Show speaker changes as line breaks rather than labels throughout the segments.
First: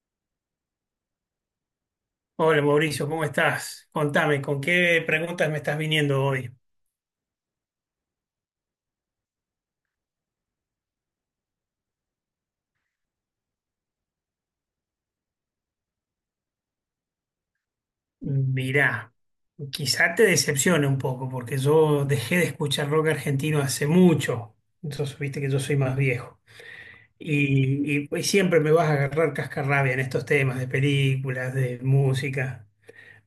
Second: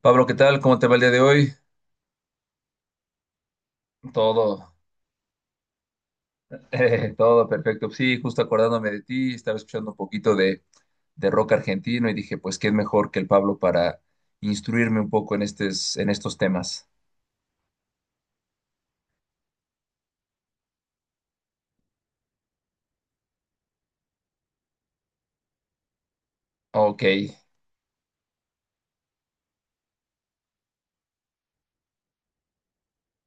Pablo, ¿qué tal? ¿Cómo te va el día de hoy?
Hola Mauricio, ¿cómo estás? Contame, ¿con
Todo,
qué preguntas me estás viniendo hoy?
todo perfecto. Sí, justo acordándome de ti, estaba escuchando un poquito de rock argentino y dije, pues, ¿quién mejor que el Pablo para instruirme un poco en estos temas?
Mirá, quizá te decepcione un poco porque yo dejé de escuchar rock argentino hace mucho. Entonces, viste que yo soy más viejo.
Ok,
Pues, siempre me vas a agarrar cascarrabia en estos temas de películas, de música,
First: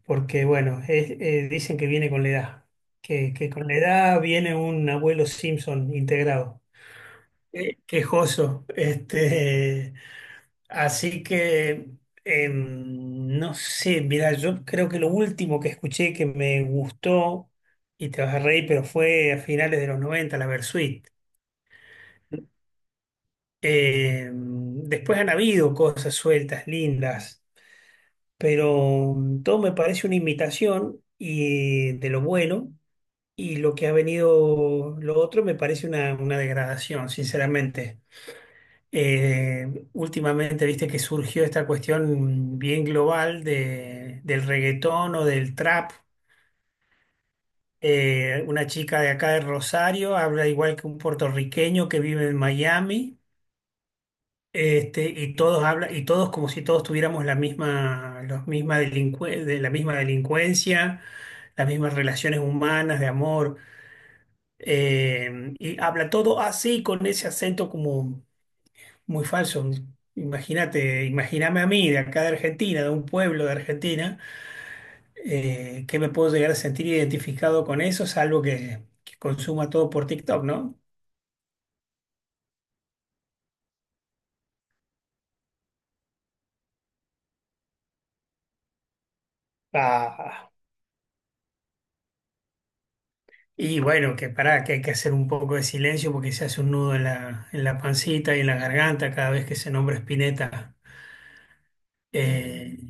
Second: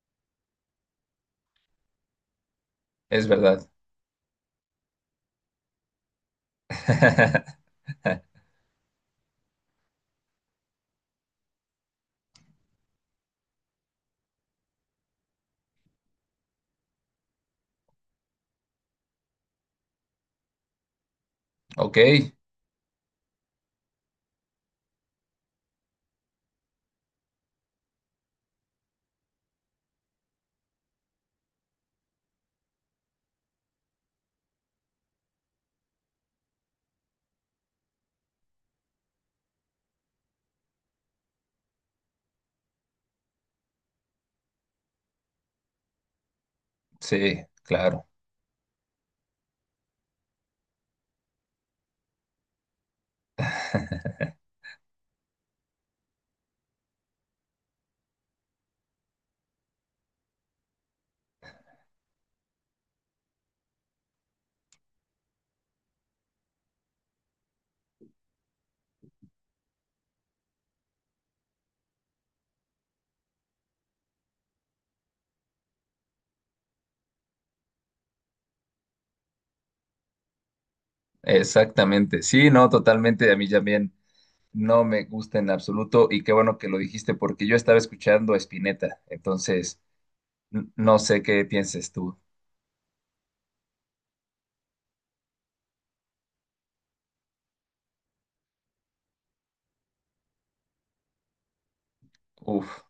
porque bueno, dicen que viene con la edad,
es
que con
verdad.
la edad viene un abuelo Simpson integrado. Quejoso, este. Así que, no sé, mira, yo creo que lo último que escuché que me gustó, y te vas a reír, pero fue a finales de los 90, la Versuit.
Ok,
Después han habido cosas sueltas, lindas, pero todo me parece una imitación y de lo bueno, y lo que ha venido lo otro me parece una degradación, sinceramente. Últimamente viste que surgió esta cuestión bien global del reggaetón o del trap.
sí, claro.
Una chica de acá de Rosario habla igual que un puertorriqueño que vive en Miami, este, y todos hablan, y todos como si todos tuviéramos la misma, los misma de la misma delincuencia, las mismas relaciones humanas de amor. Y habla todo así, con ese acento como muy falso. Imagínate, imagíname a mí de acá de Argentina, de un pueblo de Argentina, que me puedo llegar a sentir identificado con eso, salvo que consuma todo por TikTok, ¿no?
Exactamente, sí, no, totalmente, a mí también no me gusta en absoluto y qué bueno que lo dijiste porque yo estaba escuchando a Spinetta, entonces
Ah,
no sé qué pienses tú.
y bueno, que pará, que hay que hacer un poco de silencio porque se hace un nudo en en la pancita y en la garganta cada vez que se nombra Spinetta. Eh,
Uf.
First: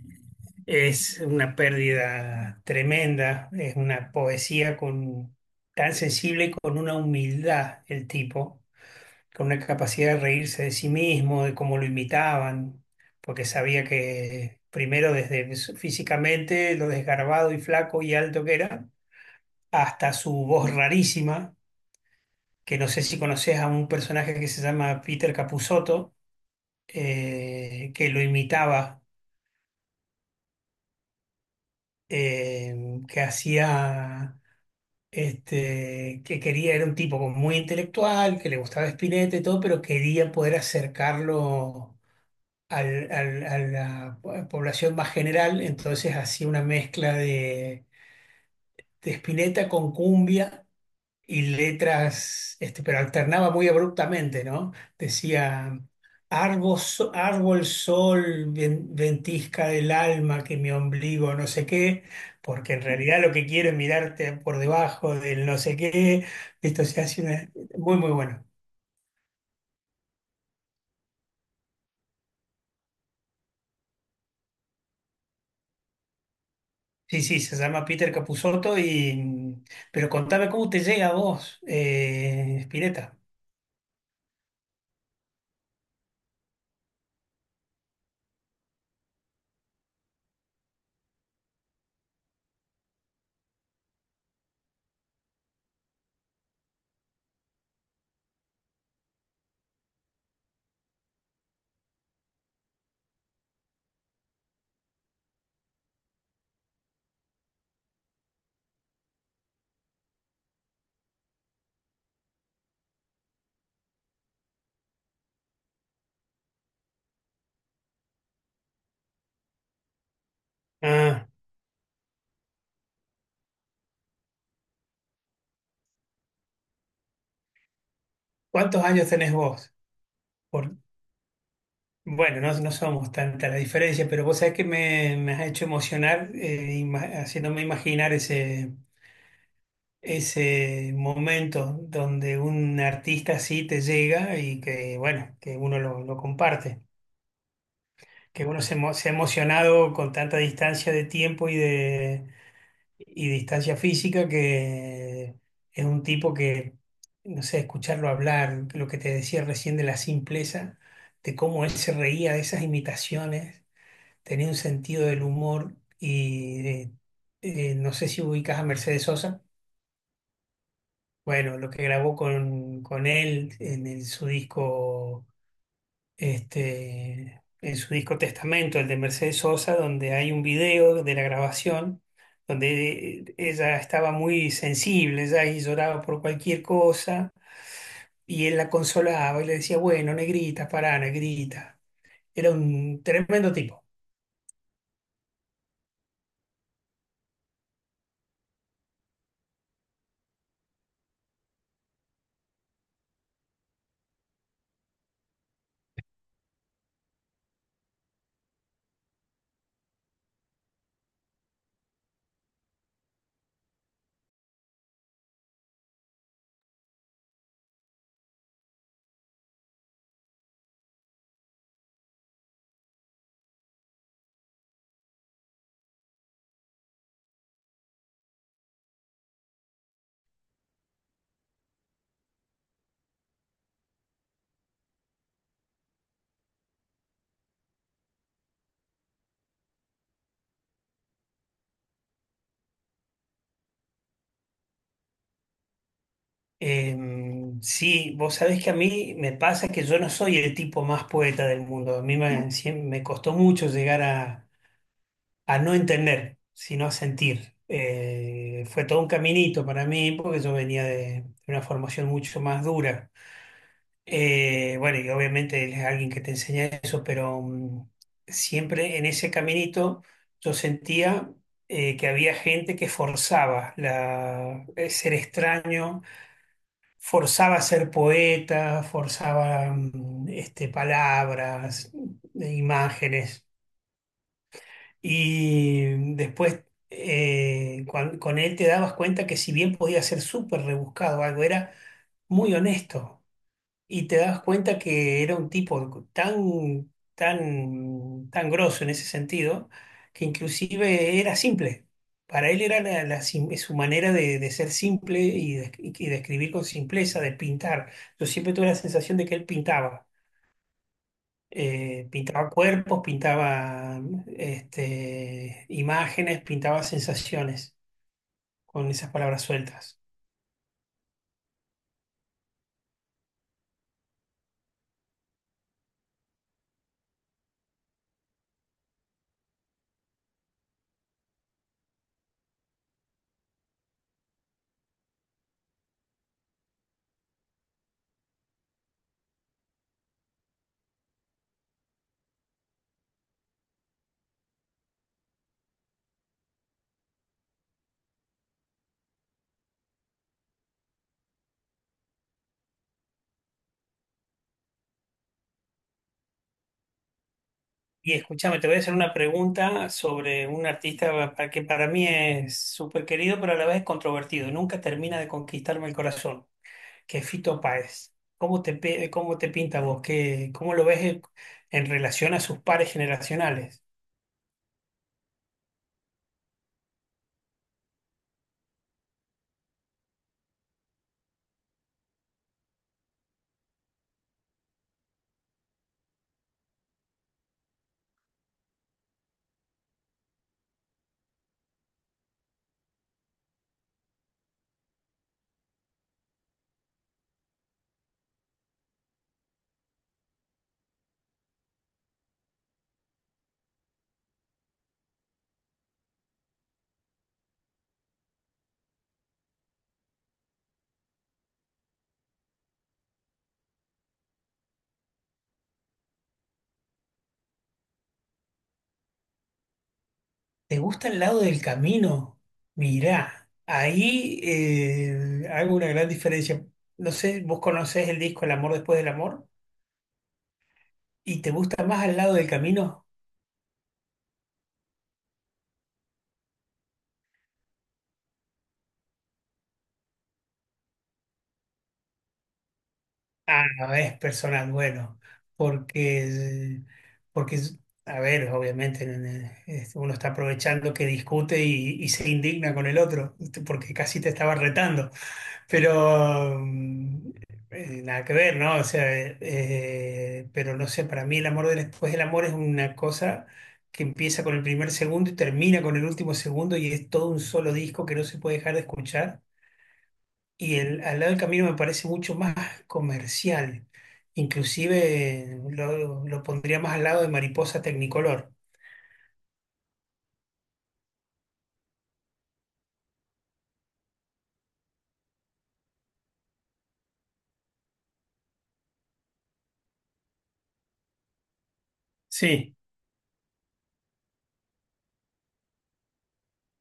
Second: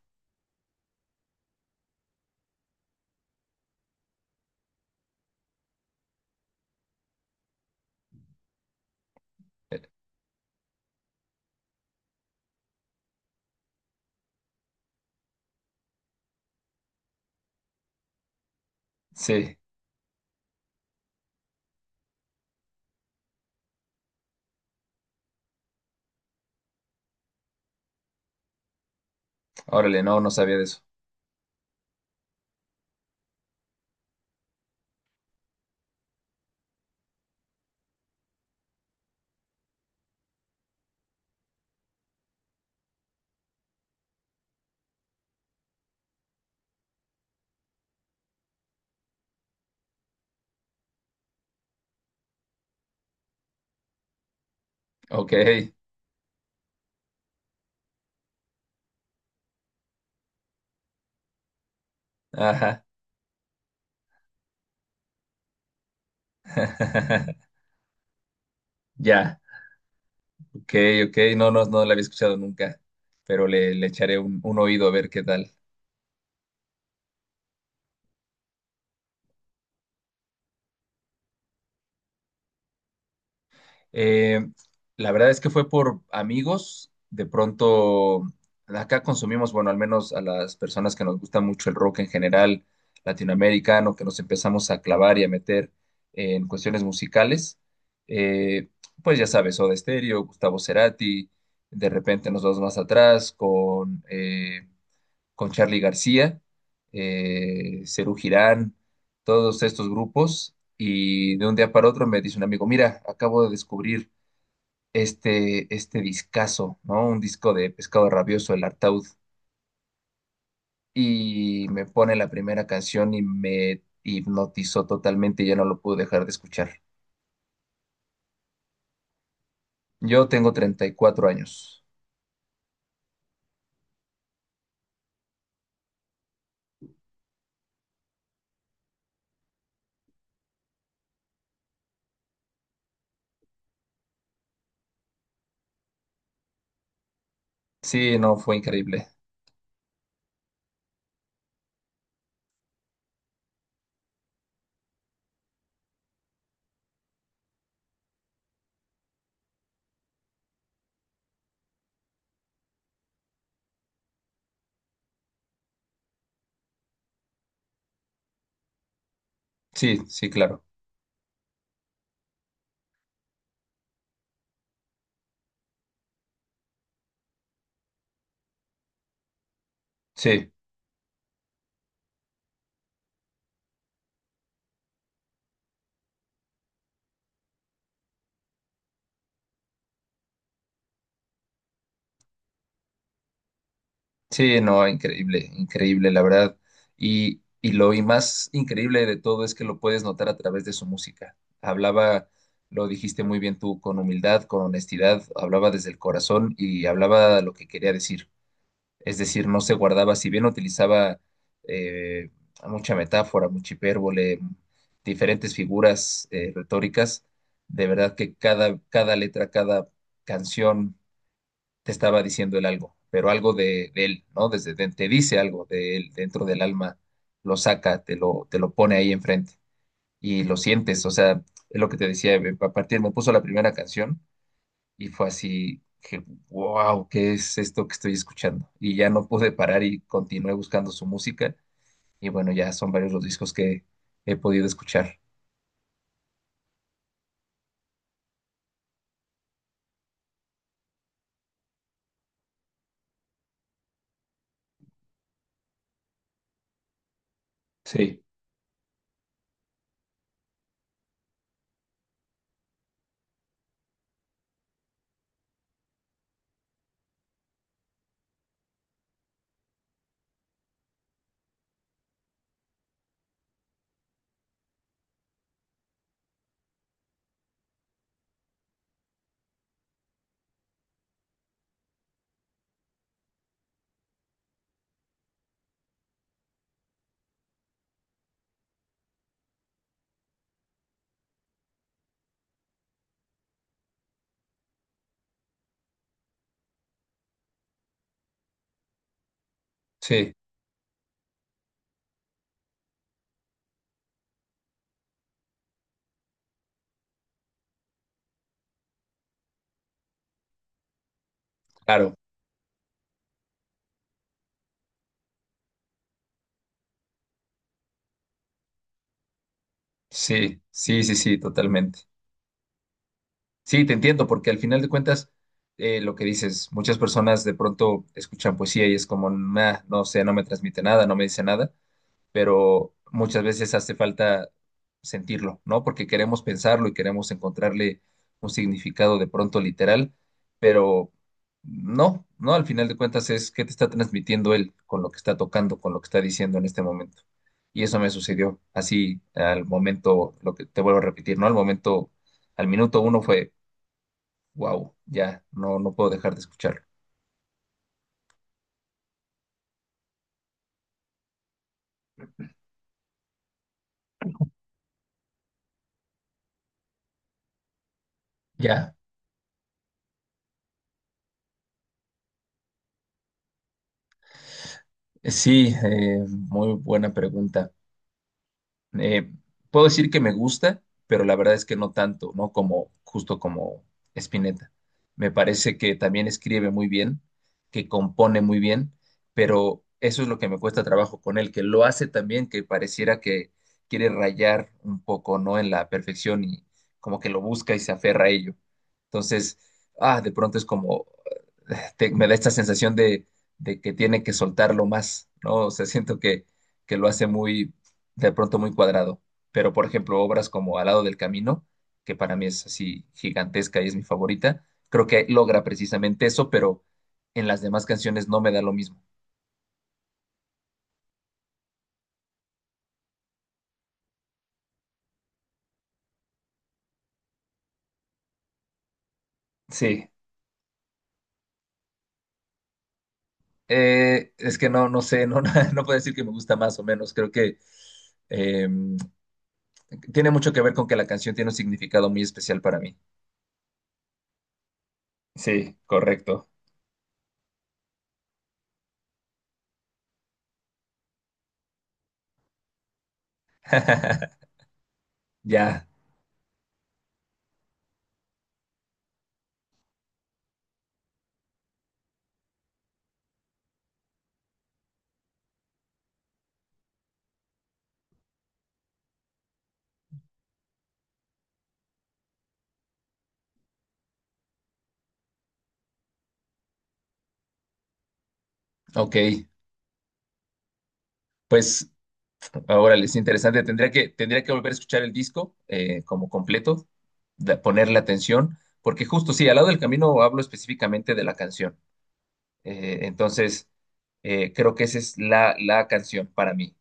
es una pérdida tremenda, es una poesía con, tan sensible y con una humildad el tipo con una capacidad de reírse de sí mismo, de cómo lo imitaban, porque sabía que primero desde físicamente lo desgarbado y flaco y alto que era,
Sí,
hasta su voz rarísima, que no sé si conoces a un personaje que se llama Peter Capusotto, que lo imitaba,
órale, no, no sabía de eso.
que hacía... Este, que quería, era un tipo como muy intelectual, que le gustaba Spinetta y todo, pero quería poder acercarlo a la población más general, entonces hacía una mezcla de Spinetta con cumbia y letras, este, pero alternaba muy abruptamente, ¿no?
Ok,
Decía, árbol, árbol, sol, ventisca del alma, que mi ombligo no sé qué, porque en
ajá.
realidad lo que quiero es mirarte por debajo del no sé qué, esto se hace una- muy, muy bueno.
Ya, ok, ok, no, no, no la había escuchado nunca, pero le echaré un oído a ver qué tal.
Sí, sí, se llama Peter Capusotto y... Pero contame cómo te llega a vos, Spinetta.
Eh, la verdad es que fue por amigos. De pronto, acá consumimos, bueno, al menos a las personas que nos gusta mucho el rock en general, latinoamericano, que nos empezamos a clavar y a meter en cuestiones musicales. Eh, pues ya sabes, Soda Stereo, Gustavo Cerati, de repente nos vamos más atrás con Charly García, Serú Girán, todos estos grupos. Y de un día para otro me dice un amigo, mira, acabo de descubrir este discazo, ¿no? Un disco de Pescado Rabioso, El Artaud,
Ah,
y me pone la primera canción y me hipnotizó totalmente y ya no lo pude dejar de escuchar.
¿cuántos años tenés vos?
Yo tengo
Por-
34 años.
Bueno, no, no somos tanta la diferencia, pero vos sabés que me has hecho emocionar haciéndome imaginar ese, ese momento donde un artista así te llega y que, bueno, que uno lo comparte,
Sí, no,
que
fue
uno
increíble.
se ha emocionado con tanta distancia de tiempo y de y distancia física, que es un tipo que, no sé, escucharlo hablar, lo que te decía recién de la simpleza, de cómo él se reía de esas imitaciones, tenía un sentido del humor y no sé si ubicas a Mercedes Sosa,
Sí, sí, claro.
bueno, lo que grabó con él en su disco este, en su disco Testamento, el de Mercedes Sosa, donde hay un
Sí.
video de la grabación, donde ella estaba muy sensible, ella y lloraba por cualquier cosa, y él la consolaba y le decía, bueno, negrita, pará, negrita. Era un tremendo tipo.
Sí, no, increíble, increíble, la verdad. Y más increíble de todo es que lo puedes notar a través de su música. Hablaba, lo dijiste muy bien tú, con humildad, con honestidad, hablaba desde el corazón y hablaba lo que quería decir. Es decir, no se guardaba, si bien utilizaba eh, mucha metáfora, mucha hipérbole, diferentes figuras retóricas, de verdad que cada letra, cada canción te estaba diciendo el algo, pero algo de él, ¿no? Te dice algo de él dentro del alma, lo saca, te lo pone ahí enfrente y lo sientes, o sea, es lo que te decía, a partir me puso la primera canción y fue así que, wow, ¿qué es esto que estoy escuchando? Y ya no pude parar y continué buscando su música y bueno, ya son varios los discos que he podido escuchar.
Eh, sí, vos sabés que a mí me pasa que yo no soy el tipo más poeta del mundo. A mí me costó mucho llegar a no entender, sino a sentir.
Sí.
Fue todo un caminito para mí porque yo venía de una formación mucho más dura. Bueno, y obviamente él es alguien que te enseña eso, pero siempre en ese caminito yo sentía que había gente que forzaba ser extraño, forzaba ser poeta, forzaba este, palabras, imágenes. Y después con él te dabas cuenta que si bien podía ser súper rebuscado algo, era muy honesto. Y te dabas cuenta que era un tipo tan, tan, tan grosso en ese sentido, que
Sí,
inclusive era simple. Para él era su manera de ser simple y de escribir con simpleza, de pintar. Yo siempre tuve la sensación de que él pintaba
claro,
pintaba cuerpos, pintaba este, imágenes, pintaba sensaciones con esas palabras sueltas.
sí, sí, sí, sí, totalmente. Sí, te entiendo, porque al final de cuentas, lo que dices, muchas personas de pronto escuchan poesía y es como, "Nah, no sé, no me transmite nada, no me dice nada, pero muchas veces hace falta sentirlo, ¿no? Porque queremos pensarlo y queremos encontrarle un significado de pronto literal, pero no, no, al final de cuentas es qué te está transmitiendo él con lo que está tocando, con lo que está diciendo en este momento. Y eso me sucedió así al momento, lo que te vuelvo a repetir, ¿no? Al momento, al minuto uno fue wow, ya, no, no puedo dejar de escucharlo.
Y escúchame, te voy a hacer una pregunta sobre un artista que para mí es súper querido, pero a la vez controvertido. Nunca termina de conquistarme el corazón, que es Fito Páez. ¿Cómo
Ya,
cómo te pinta vos? ¿Qué, cómo lo ves en relación a sus pares generacionales?
sí, muy buena pregunta. Eh, Puedo decir que me gusta, pero la verdad es que no tanto, ¿no? Como, justo como Spinetta. Me parece que también escribe muy bien, que compone muy bien, pero eso es lo que me cuesta trabajo con él, que lo hace también, que pareciera que quiere rayar un poco, ¿no? En la perfección y como que lo busca y se aferra a ello. Entonces, ah, de pronto es como, me da esta sensación de que tiene que soltarlo más, ¿no? O sea, siento que, lo hace muy de pronto muy cuadrado, pero por ejemplo, obras como Al lado del camino, que para mí es así gigantesca y es mi favorita, creo que logra precisamente eso, pero en las demás canciones no me da lo mismo.
¿Te gusta el lado del camino? Mirá, ahí hago una gran diferencia. No sé, vos conocés el disco El amor después del amor
Sí,
y te gusta más al lado del camino.
es que no, no sé, no, no puedo decir que me gusta más o menos, creo que eh, tiene mucho que ver con que la canción tiene un significado muy especial para mí.
Ah, no, es personal, bueno,
Sí, correcto.
porque, porque, a ver, obviamente este, uno está aprovechando que discute y se indigna con el otro, este, porque casi te estaba retando,
Ya,
pero nada que ver, ¿no? O sea, pero no sé, para mí el amor después del amor es una cosa que empieza con el primer segundo y termina con el último segundo y es todo un solo disco que no se puede dejar de escuchar y al lado del camino me parece mucho más comercial. Inclusive lo pondría más al lado de Mariposa Tecnicolor.
ok. Pues ahora es interesante. Tendría que volver a escuchar el disco como completo, da- ponerle atención, porque justo sí, al lado del camino hablo específicamente de la canción.
Sí,
Entonces, creo que esa es la canción para mí.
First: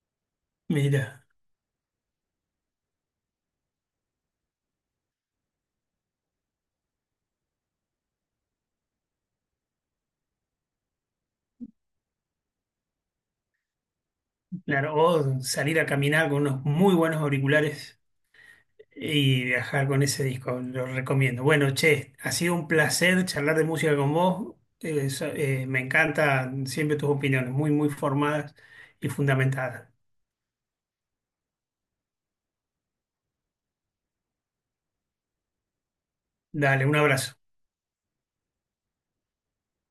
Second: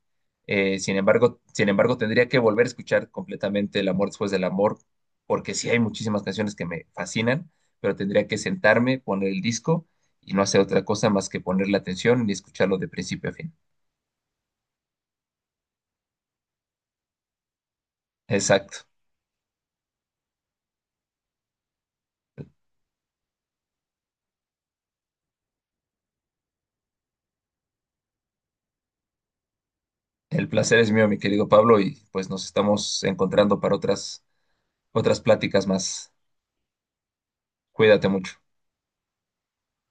Eh, sin
mira,
embargo, sin embargo, tendría que volver a escuchar completamente El amor después del amor, porque sí hay muchísimas canciones que me fascinan, pero tendría que sentarme, poner el disco y no hacer otra cosa más que ponerle atención y escucharlo de principio a fin.
claro, o salir a caminar con unos muy buenos auriculares
Exacto.
y viajar con ese disco, lo recomiendo. Bueno, che, ha sido un placer charlar de música con vos. Me encantan siempre tus opiniones, muy, muy formadas y fundamentadas.
El placer es mío, mi querido Pablo, y pues nos estamos encontrando para otras pláticas más.
Dale, un abrazo.
Cuídate mucho.